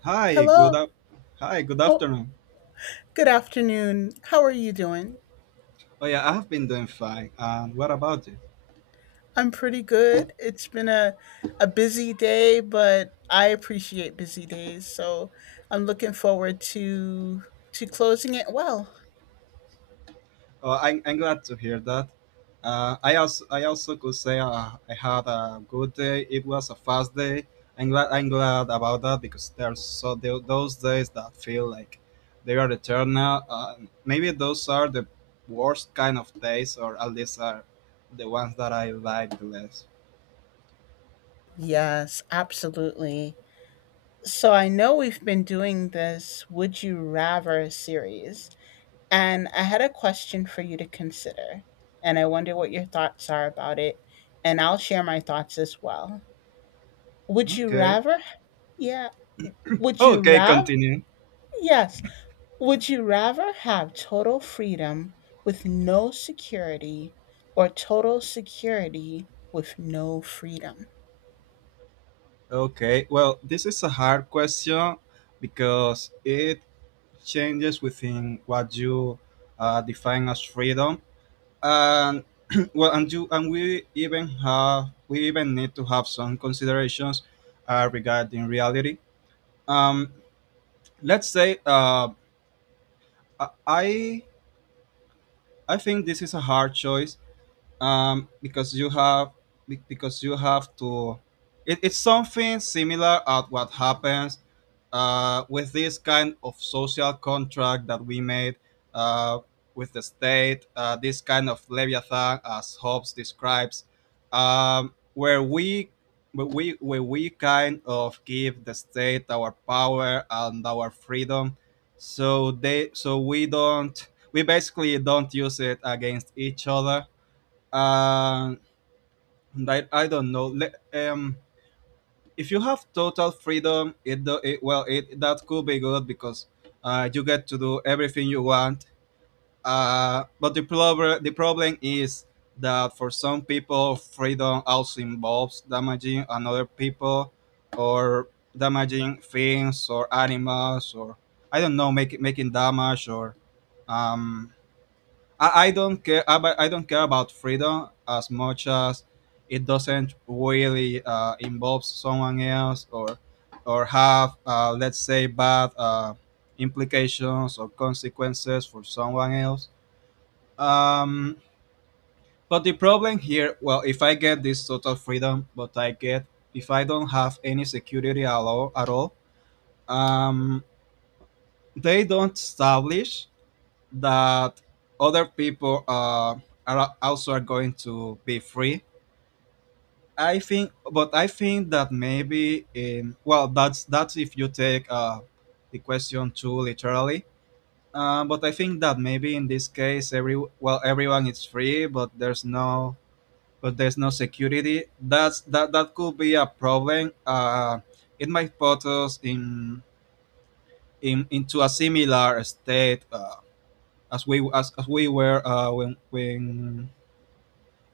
Hi, good Hello. up. Hi, good Oh, afternoon. good afternoon. How are you doing? Oh yeah, I have been doing fine. And what about you? I'm pretty good. It's been a busy day, but I appreciate busy days. So I'm looking forward to closing it well. Oh, I'm glad to hear that. I also could say, I had a good day. It was a fast day. I'm glad about that because there's so those days that feel like they are eternal. Maybe those are the worst kind of days, or at least are the ones that I like the less. Yes, absolutely. So I know we've been doing this Would You Rather series, and I had a question for you to consider. And I wonder what your thoughts are about it. And I'll share my thoughts as well. Would you Okay. rather? Yeah. Would you Okay, rather? continue. Yes. Would you rather have total freedom with no security or total security with no freedom? Okay, well, this is a hard question because it changes within what you, define as freedom, and well, and you and we even have we even need to have some considerations, regarding reality. Um, let's say, I I think this is a hard choice, because you have because you have to, it, it's something similar at what happens, with this kind of social contract that we made, uh, with the state, this kind of leviathan as Hobbes describes, where we where we kind of give the state our power and our freedom, so they so we don't we basically don't use it against each other. uh, that I don't know. Um, if you have total freedom, it well, it that could be good because, you get to do everything you want. But the problem is that for some people, freedom also involves damaging another people, or damaging things or animals, or I don't know, making making damage, or, um, I don't care about freedom as much as it doesn't really, involve someone else or have, let's say, bad, implications or consequences for someone else. Um, but the problem here, well, if I get this total freedom, but I get if I don't have any security at all, at all, um, they don't establish that other people, are also are going to be free. I think, but I think that maybe in well, that's if you take, the question too literally. But I think that maybe in this case, every well, everyone is free, but there's no security. That's that that could be a problem. It might put us in into a similar state, as we as we were, when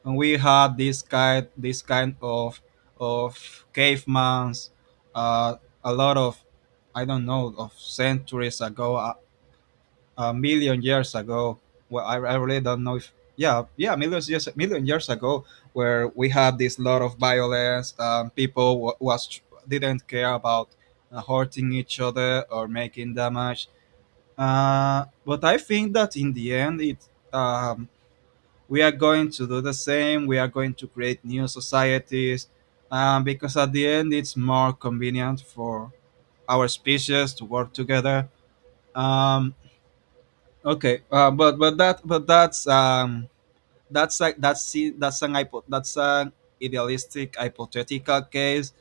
and we had this kind this kind of cavemans, uh, a lot of I don't know of centuries ago a million years ago well I really don't know if yeah yeah millions years million years ago where we had this lot of violence, people wa was didn't care about, hurting each other or making damage. But I think that in the end it, um, we are going to do the same, we are going to create new societies, because at the end it's more convenient for our species to work together. Um, okay uh, but that but that's, that's like that's that's an idealistic hypothetical case.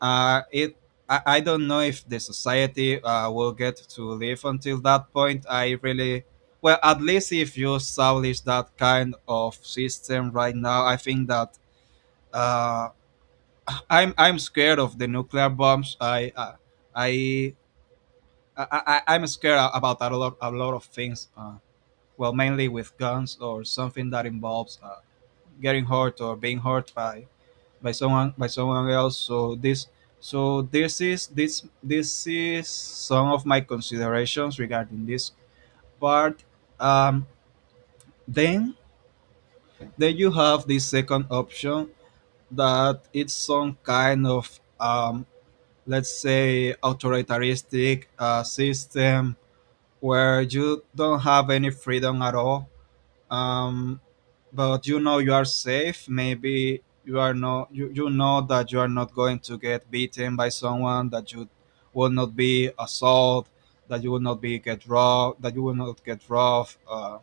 Uh, it I don't know if the society, will get to live until that point. I really well at least if you establish that kind of system right now, I think that, uh, I'm scared of the nuclear bombs. I, I'm scared about a lot of things. Well, mainly with guns or something that involves, getting hurt or being hurt by someone else. So this so this is this this is some of my considerations regarding this part. Um then then you have the second option that it's some kind of, let's say, authoritarianistic, system, where you don't have any freedom at all, um, but you know you are safe. Maybe you are no you know that you are not going to get beaten by someone, that you will not be assaulted, that you will not be get robbed, that you will not get robbed. uh,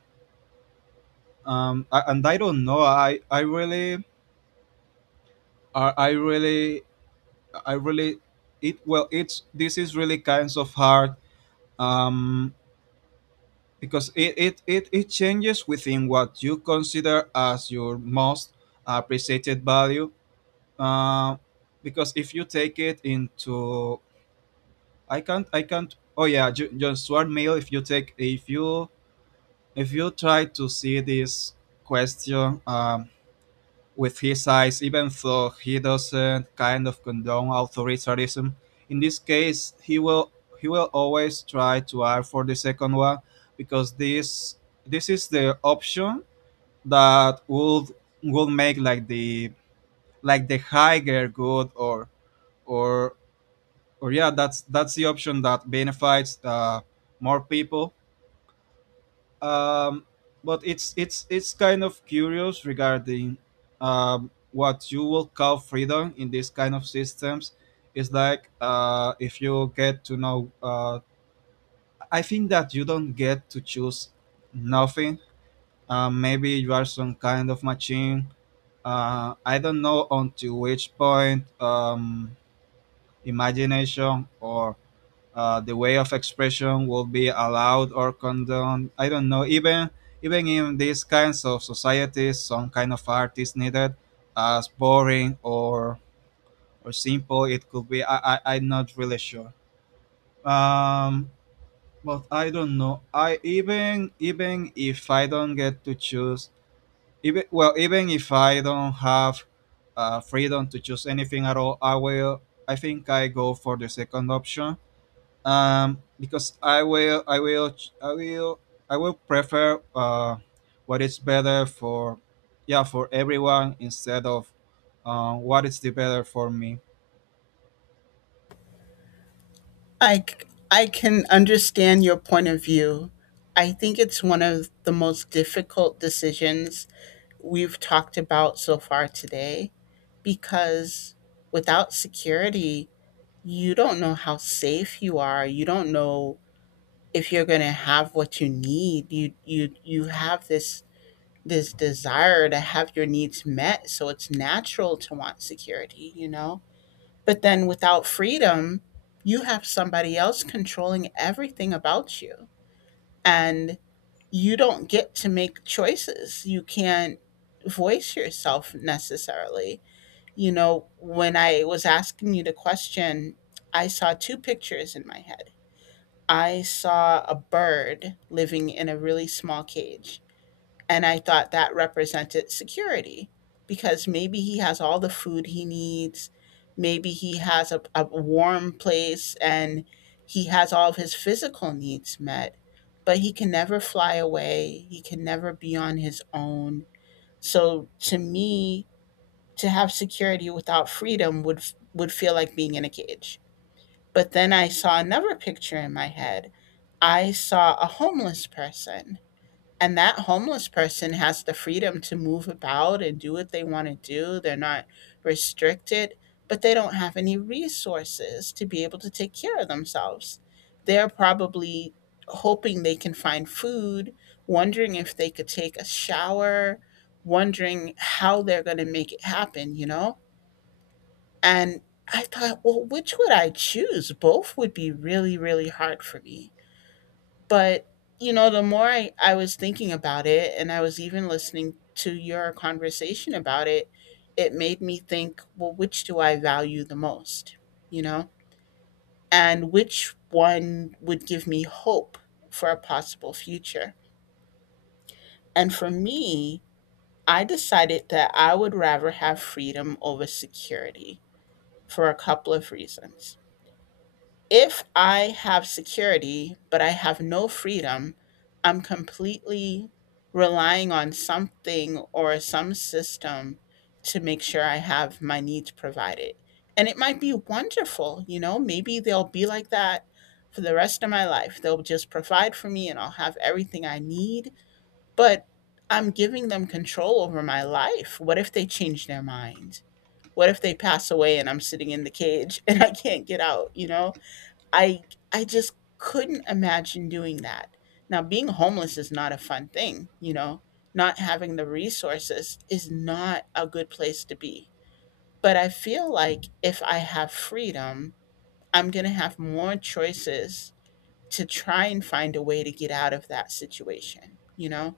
um, I, And I don't know. I really I really I really it well it's this is really kinds of hard, um, because it changes within what you consider as your most appreciated value. Uh, because if you take it into I can't oh yeah just one mail if you take if you try to see this question, with his eyes, even though he doesn't kind of condone authoritarianism, in this case he will always try to ask for the second one, because this is the option that would make like the higher good or or yeah that's the option that benefits, more people. um, but it's it's kind of curious regarding, what you will call freedom in these kind of systems. It's like, if you get to know, I think that you don't get to choose nothing. Maybe you are some kind of machine, I don't know until which point, imagination or, the way of expression will be allowed or condoned. I don't know. Even even in these kinds of societies, some kind of art is needed, as boring or simple it could be. I'm not really sure. Um, but I don't know. I even even if I don't get to choose, even well, even if I don't have, freedom to choose anything at all, I will. I think I go for the second option, because I will prefer, what is better for, yeah, for everyone instead of, what is the better for me. I can understand your point of view. I think it's one of the most difficult decisions we've talked about so far today because without security, you don't know how safe you are. You don't know if you're going to have what you need. You have this desire to have your needs met, so it's natural to want security, you know. But then without freedom, you have somebody else controlling everything about you, and you don't get to make choices. You can't voice yourself necessarily, you know. When I was asking you the question, I saw two pictures in my head. I saw a bird living in a really small cage. And I thought that represented security because maybe he has all the food he needs. Maybe he has a warm place, and he has all of his physical needs met, but he can never fly away. He can never be on his own. So to me, to have security without freedom would feel like being in a cage. But then I saw another picture in my head. I saw a homeless person, and that homeless person has the freedom to move about and do what they want to do. They're not restricted, but they don't have any resources to be able to take care of themselves. They're probably hoping they can find food, wondering if they could take a shower, wondering how they're going to make it happen, you know? And I thought, well, which would I choose? Both would be really, really hard for me. But, you know, the more I was thinking about it, and I was even listening to your conversation about it, it made me think, well, which do I value the most, you know? And which one would give me hope for a possible future? And for me, I decided that I would rather have freedom over security for a couple of reasons. If I have security, but I have no freedom, I'm completely relying on something or some system to make sure I have my needs provided. And it might be wonderful, you know, maybe they'll be like that for the rest of my life. They'll just provide for me, and I'll have everything I need. But I'm giving them control over my life. What if they change their mind? What if they pass away and I'm sitting in the cage and I can't get out, you know? I I just couldn't imagine doing that. Now, being homeless is not a fun thing, you know. Not having the resources is not a good place to be. But I feel like if I have freedom, I'm going to have more choices to try and find a way to get out of that situation, you know.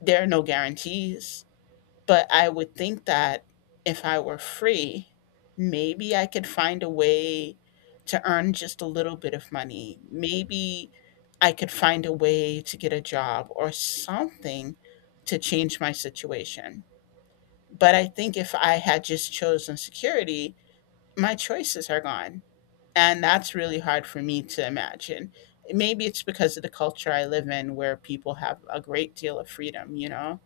There are no guarantees. But I would think that if I were free, maybe I could find a way to earn just a little bit of money. Maybe I could find a way to get a job or something to change my situation. But I think if I had just chosen security, my choices are gone. And that's really hard for me to imagine. Maybe it's because of the culture I live in, where people have a great deal of freedom, you know?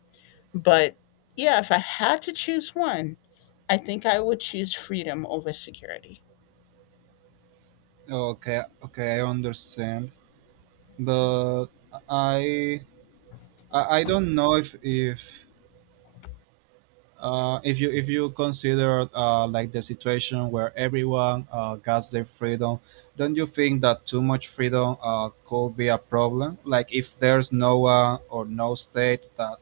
But yeah, if I had to choose one, I think I would choose freedom over security. Okay, okay, I understand, but I, I don't know if, if you if you consider, like the situation where everyone, gets their freedom, don't you think that too much freedom, could be a problem? Like if there's no one or no state that,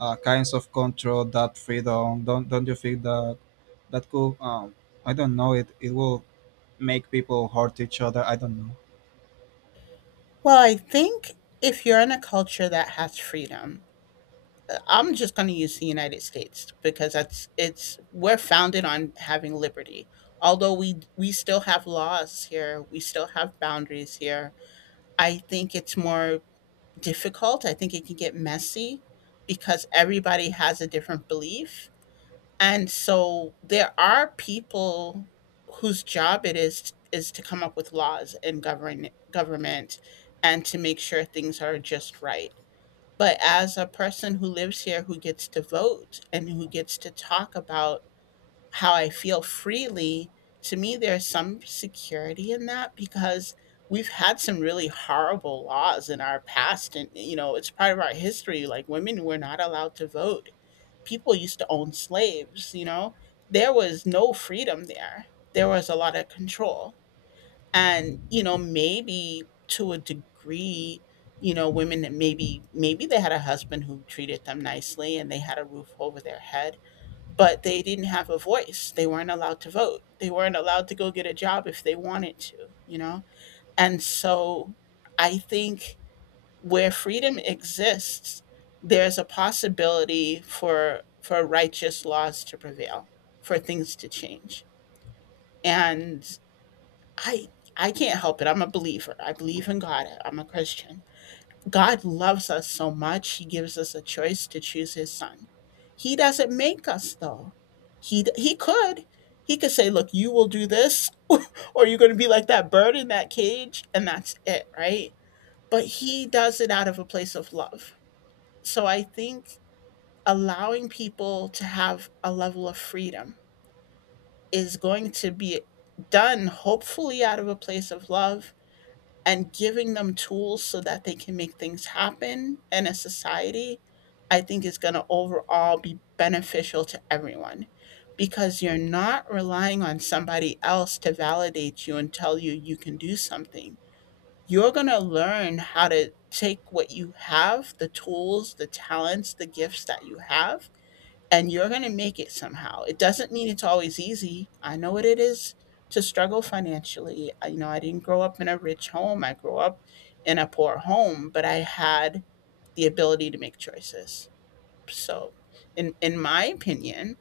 kinds of control that freedom, don't you think that that could, I don't know it it will make people hurt each other? I don't know. Well, I think if you're in a culture that has freedom, I'm just going to use the United States because that's it's we're founded on having liberty. Although we still have laws here, we still have boundaries here. I think it's more difficult. I think it can get messy because everybody has a different belief. And so there are people whose job it is to come up with laws in govern government and to make sure things are just right. But as a person who lives here, who gets to vote and who gets to talk about how I feel freely, to me there's some security in that, because we've had some really horrible laws in our past, and, you know, it's part of our history. Like, women were not allowed to vote, people used to own slaves, you know? There was no freedom there. There was a lot of control. And, you know, maybe to a degree, you know, women that maybe they had a husband who treated them nicely and they had a roof over their head, but they didn't have a voice. They weren't allowed to vote. They weren't allowed to go get a job if they wanted to, you know? And so I think where freedom exists, there's a possibility for righteous laws to prevail, for things to change. And I I can't help it. I'm a believer. I believe in God. I'm a Christian. God loves us so much. He gives us a choice to choose his son. He doesn't make us though. He could he could say, "Look, you will do this or you're going to be like that bird in that cage," and that's it, right? But he does it out of a place of love, so I think allowing people to have a level of freedom is going to be done hopefully out of a place of love, and giving them tools so that they can make things happen in a society, I think, is going to overall be beneficial to everyone, because you're not relying on somebody else to validate you and tell you you can do something. You're going to learn how to take what you have, the tools, the talents, the gifts that you have, and you're going to make it somehow. It doesn't mean it's always easy. I know what it is to struggle financially. I, you know, I didn't grow up in a rich home. I grew up in a poor home, but I had the ability to make choices. So, in my opinion,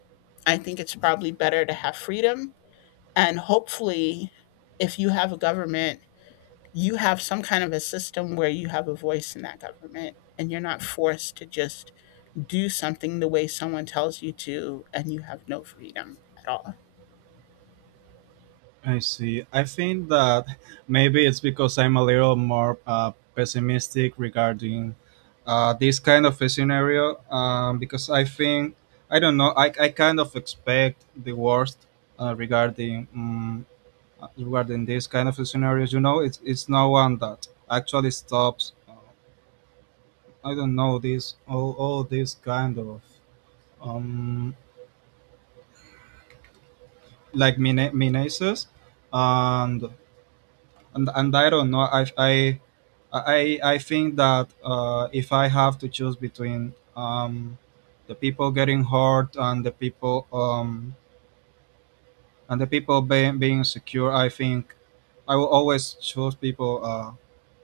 I think it's probably better to have freedom, and hopefully if you have a government, you have some kind of a system where you have a voice in that government and you're not forced to just do something the way someone tells you to and you have no freedom at all. I see. I think that maybe it's because I'm a little more, pessimistic regarding, this kind of a scenario. Because I think, I don't know, I kind of expect the worst, regarding, regarding this kind of scenarios. You know, it's no one that actually stops. I don't know, this all this kind of, um, like menaces. And and I don't know. I think that, if I have to choose between, the people getting hurt and the people, and the people being secure, I think I will always choose people,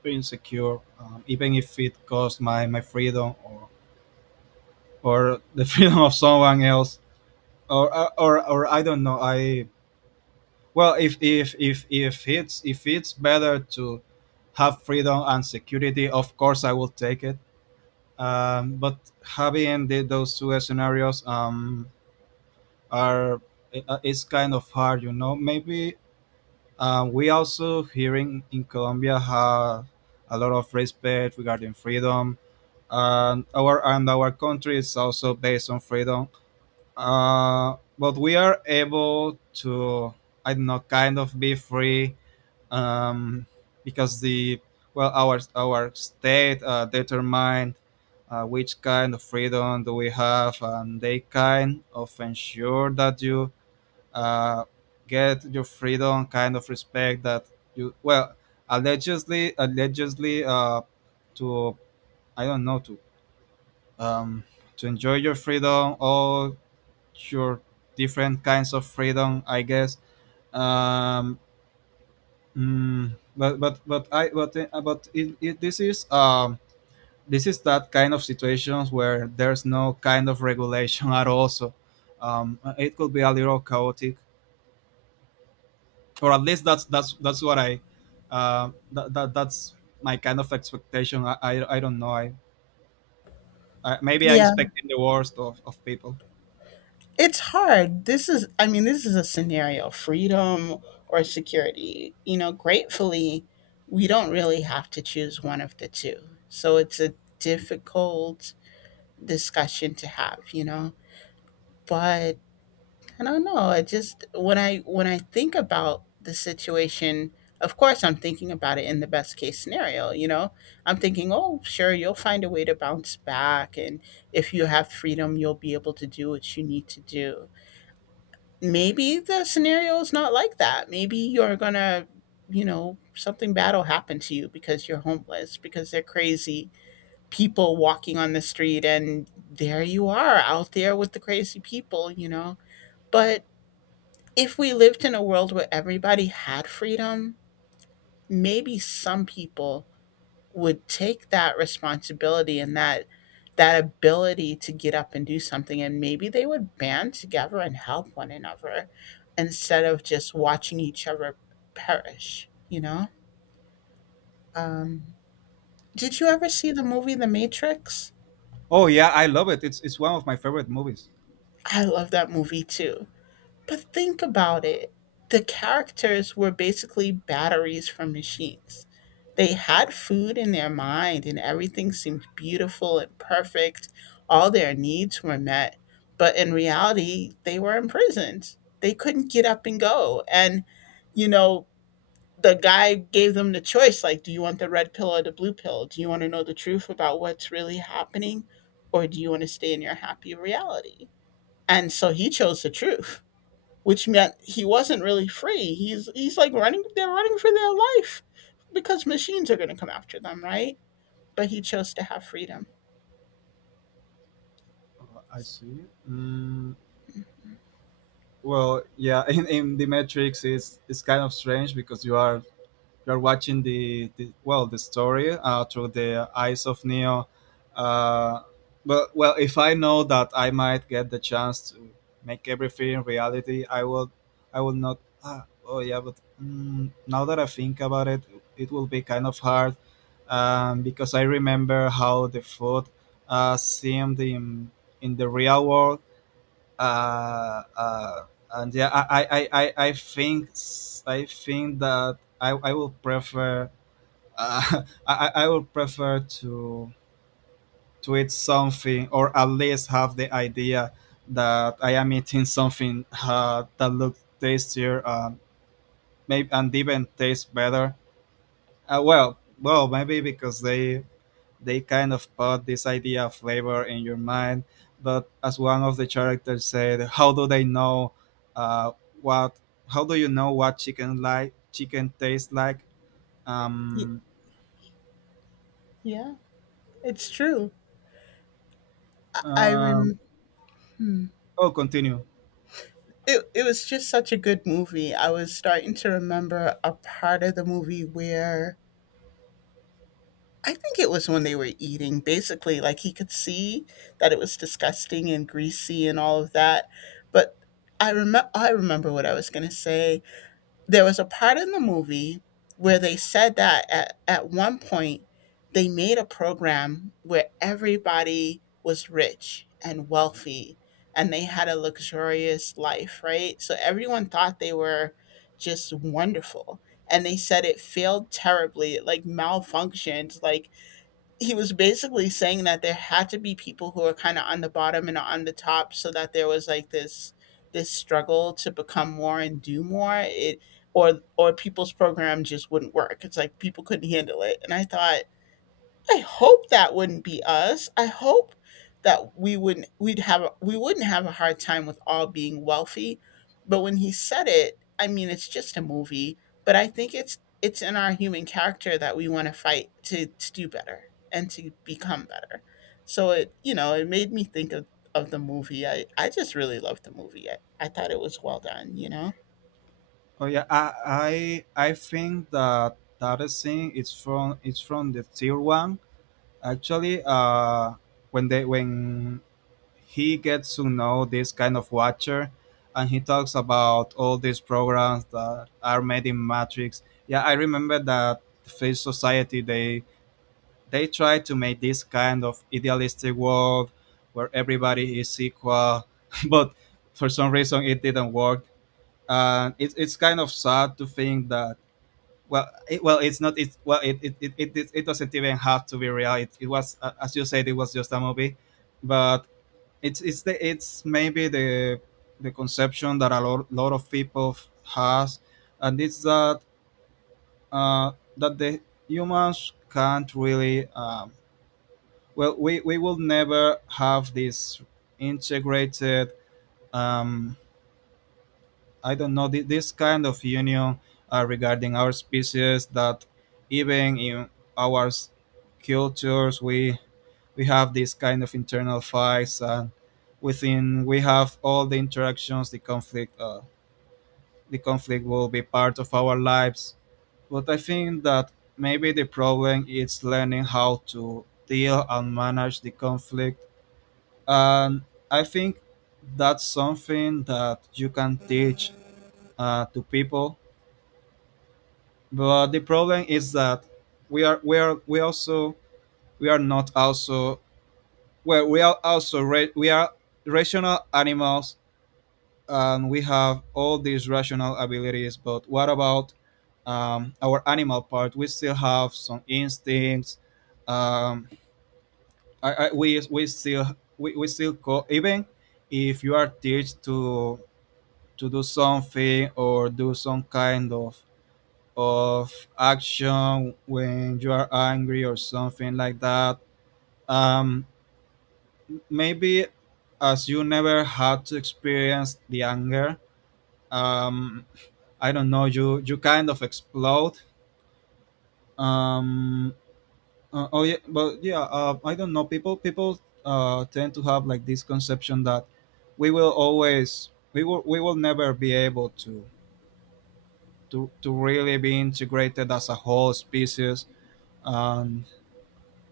being secure, even if it costs my freedom or the freedom of someone else, or, or I don't know. I well, if it's if it's better to have freedom and security, of course I will take it. But having the, those two scenarios, are, it's kind of hard, you know. Maybe, we also hearing in Colombia have a lot of respect regarding freedom, and our country is also based on freedom. But we are able to, I don't know, kind of be free, um, because the well our state, determined, which kind of freedom do we have, and they kind of ensure that you, uh, get your freedom kind of respect that you well allegedly, to I don't know to, um, to enjoy your freedom all your different kinds of freedom I guess, um, Mm, but I but, but it, this is that kind of situations where there's no kind of regulation at all. So, it could be a little chaotic, or at least that's that's what I, that's my kind of expectation. I don't know. I maybe I'm Yeah. expecting the worst of people. It's hard. This is, I mean, this is a scenario: freedom or security. You know, gratefully we don't really have to choose one of the two. So it's a difficult discussion to have, you know. But I don't know. I just, when I think about the situation, of course I'm thinking about it in the best case scenario, you know. I'm thinking, "Oh, sure, you'll find a way to bounce back, and if you have freedom, you'll be able to do what you need to do." Maybe the scenario is not like that. Maybe you're going to, you know, something bad will happen to you because you're homeless, because they're crazy people walking on the street and there you are out there with the crazy people, you know. But if we lived in a world where everybody had freedom, maybe some people would take that responsibility and that ability to get up and do something, and maybe they would band together and help one another instead of just watching each other perish, you know. um, did you ever see the movie The Matrix? Oh yeah, I love it. It's one of my favorite movies. I love that movie too. But think about it. The characters were basically batteries from machines. They had food in their mind and everything seemed beautiful and perfect. All their needs were met. But in reality, they were imprisoned. They couldn't get up and go. And, you know, the guy gave them the choice, like, do you want the red pill or the blue pill? Do you want to know the truth about what's really happening? Or do you want to stay in your happy reality? And so he chose the truth, which meant he wasn't really free. He's like running. They're running for their life because machines are going to come after them, right? But he chose to have freedom. I see. Mm, well, yeah, in the Matrix, it's kind of strange because you are you're watching the well the story, through the eyes of Neo. Uh, but well, if I know that I might get the chance to make everything reality, I will. I will not. Now that I think about it, it will be kind of hard because I remember how the food seemed in the real world uh, uh, and yeah, I think that I will prefer uh, I will prefer to eat something or at least have the idea that I am eating something that looks tastier, maybe and even tastes better. Maybe because they kind of put this idea of flavor in your mind. But as one of the characters said, how do they know uh, what? How do you know what chicken like chicken tastes like? Y- Um, yeah, it's true. I um, rem. oh, continue. It was just such a good movie. I was starting to remember a part of the movie where I think it was when they were eating. Basically, like he could see that it was disgusting and greasy and all of that. But I remember what I was going to say. There was a part in the movie where they said that at one point they made a program where everybody was rich and wealthy and they had a luxurious life, right? So everyone thought they were just wonderful. And they said it failed terribly, it like malfunctioned, like he was basically saying that there had to be people who are kind of on the bottom and on the top so that there was like this struggle to become more and do more. It or or people's program just wouldn't work. It's like people couldn't handle it, and I thought, I hope that wouldn't be us. I hope that we wouldn't have a hard time with all being wealthy. But when he said it, I mean, it's just a movie, but I think it's in our human character that we want to fight to do better and to become better. So it made me think of the movie. I just really loved the movie. I thought it was well done, Oh yeah, I think that that scene is from it's from the tier one. Actually, when they when he gets to know this kind of watcher, and he talks about all these programs that are made in Matrix. Yeah, I remember that Face Society they try to make this kind of idealistic world where everybody is equal, but for some reason it didn't work. And it's kind of sad to think that well, it, well, it's not. It's well, it doesn't even have to be real. It was, as you said, it was just a movie, but it's maybe the conception that a lot of people has, and it's that that the humans can't really. Well, we will never have this integrated um, I don't know this kind of union regarding our species that even in our s- cultures we have this kind of internal fights and within we have all the interactions the conflict will be part of our lives but I think that maybe the problem is learning how to deal and manage the conflict and I think that's something that you can teach to people, but the problem is that we are we also we are not also well we are also we are rational animals and we have all these rational abilities, but what about our animal part? We still have some instincts. um, we still we still even if you are teach to do something or do some kind of action when you are angry or something like that. Um, maybe as you never had to experience the anger, um, I don't know, you kind of explode. Um, oh yeah, but yeah, I don't know. People tend to have like this conception that we will always we will never be able to to really be integrated as a whole species, and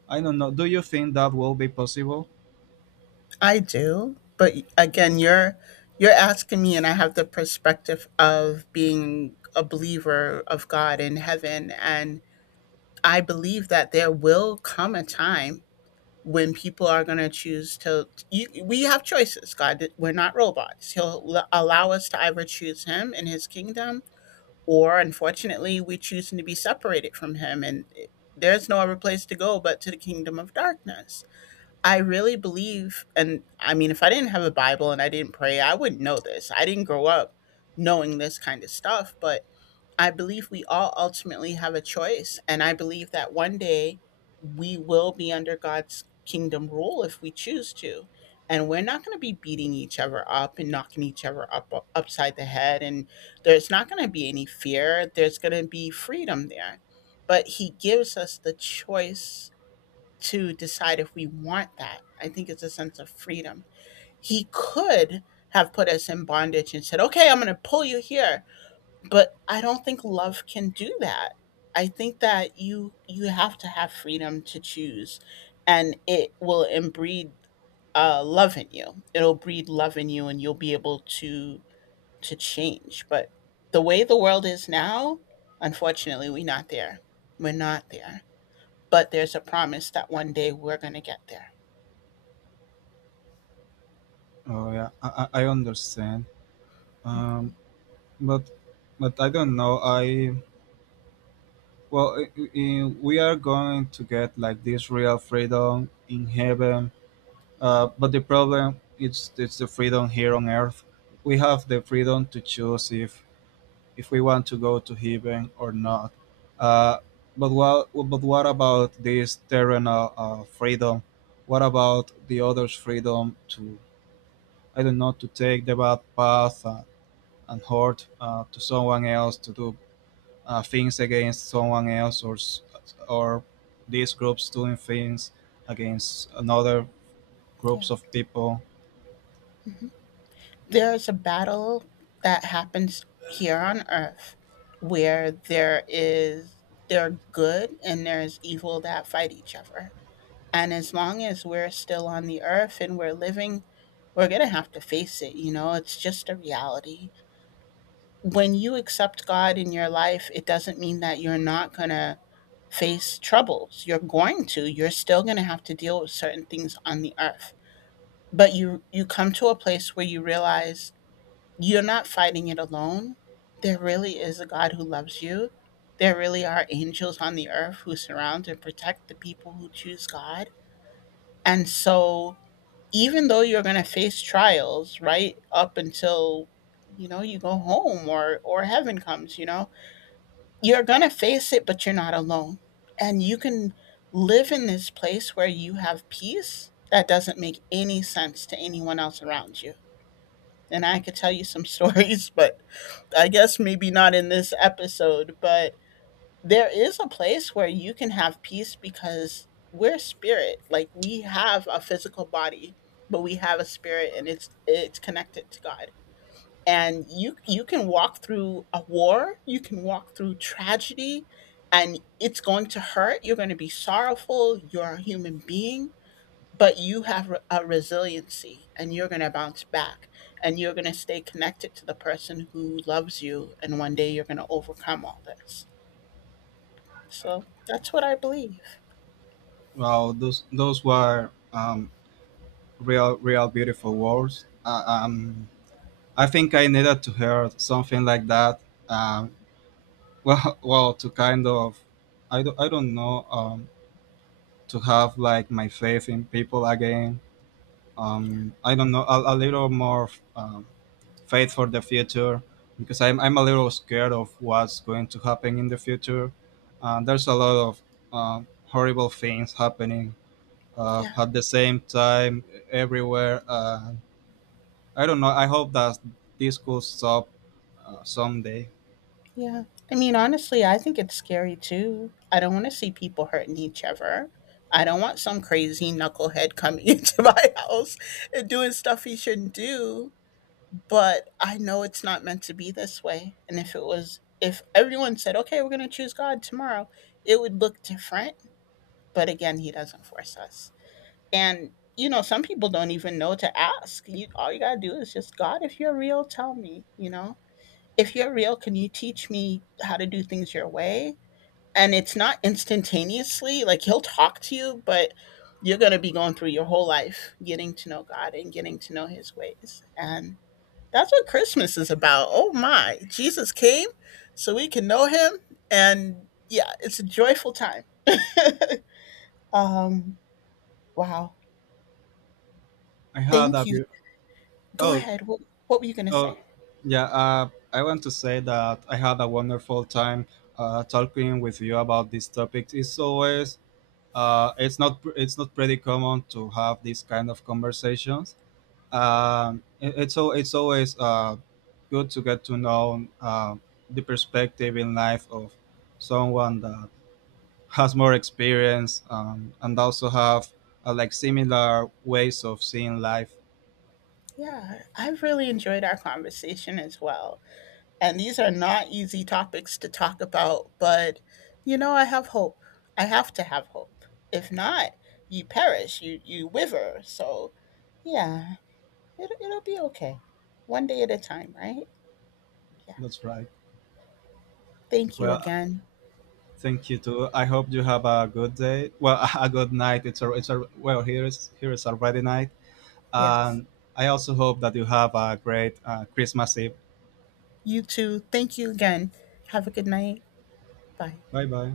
I don't know. Do you think that will be possible? I do, but again, you're asking me, and I have the perspective of being a believer of God in heaven, and I believe that there will come a time when people are going to choose to. You, we have choices. God, we're not robots. He'll allow us to either choose Him and His kingdom, or unfortunately, we choose to be separated from Him, and there's no other place to go but to the kingdom of darkness. I really believe, and I mean, if I didn't have a Bible and I didn't pray, I wouldn't know this. I didn't grow up knowing this kind of stuff, but I believe we all ultimately have a choice. And I believe that one day we will be under God's kingdom rule if we choose to. And we're not going to be beating each other up and knocking each other up upside the head. And there's not going to be any fear. There's going to be freedom there. But He gives us the choice to decide if we want that. I think it's a sense of freedom. He could have put us in bondage and said, okay, I'm going to pull you here. But I don't think love can do that. I think that you have to have freedom to choose, and it will breed love in you. It'll breed love in you, and you'll be able to change. But the way the world is now, unfortunately, we're not there. We're not there, but there's a promise that one day we're going to get there. Oh yeah, I understand. Um, but but I don't know. I well, I we are going to get like this real freedom in heaven. Mhm. But the problem is it's the freedom here on earth. We have the freedom to choose if we want to go to heaven or not. Uh, but what about this terrenal freedom? What about the others' freedom to I don't know, to take the bad path and hurt to someone else, to do things against someone else, or these groups doing things against another Yeah. groups of people. Mhm. There's a battle that happens here on earth where there are good and there is evil that fight each other. And as long as we're still on the earth and we're living, we're going to have to face it, you know? It's just a reality. When you accept God in your life, it doesn't mean that you're not going to face troubles. You're going to. You're still going to have to deal with certain things on the earth. But you come to a place where you realize you're not fighting it alone. There really is a God who loves you. There really are angels on the earth who surround and protect the people who choose God. And so even though you're going to face trials right up until, you know, you go home or heaven comes, you know, you're going to face it, but you're not alone. And you can live in this place where you have peace that doesn't make any sense to anyone else around you. And I could tell you some stories, but I guess maybe not in this episode. But there is a place where you can have peace because we're spirit. Like we have a physical body, but we have a spirit, and it's connected to God. And you can walk through a war, you can walk through tragedy, and it's going to hurt. You're going to be sorrowful. You're a human being, but you have a resiliency, and you're going to bounce back, and you're going to stay connected to the person who loves you, and one day you're going to overcome all this. So that's what I believe. Wow, those were real beautiful words. I think I needed to hear something like that. Um, well, well, to kind of, I don't know, to have like my faith in people again, I don't know, a little more um, faith for the future, because I'm a little scared of what's going to happen in the future. There's a lot of horrible things happening Yeah. at the same time everywhere. I don't know. I hope that this could stop someday. Yeah. I mean, honestly, I think it's scary too. I don't want to see people hurting each other. I don't want some crazy knucklehead coming into my house and doing stuff he shouldn't do. But I know it's not meant to be this way. And if it was, if everyone said, okay, we're going to choose God tomorrow, it would look different. But again, he doesn't force us. And, you know, some people don't even know to ask. You, all you got to do is just, God, if you're real, tell me, you know? If you're real, can you teach me how to do things your way? And it's not instantaneously, like he'll talk to you, but you're going to be going through your whole life getting to know God and getting to know his ways. And that's what Christmas is about. Oh my, Jesus came so we can know him. And yeah, it's a joyful time. um, wow. I had Thank a you. beau- Go oh ahead. What were you going to say? oh yeah. I want to say that I had a wonderful time talking with you about this topic. It's always it's not pretty common to have these kind of conversations. It's always good to get to know the perspective in life of someone that has more experience, and also have like similar ways of seeing life. Yeah, I've really enjoyed our conversation as well. And these are not easy topics to talk about, but you know, I have hope. I have to have hope. If not, you perish, you wither. So, yeah, it'll be okay. One day at a time, right? Yeah. That's right. Thank you Well, again. thank you too. I hope you have a good day. Well, a good night. It's a well here is already night, Yes. and I also hope that you have a great Christmas Eve. You too. Thank you again. Have a good night. Bye. Bye bye.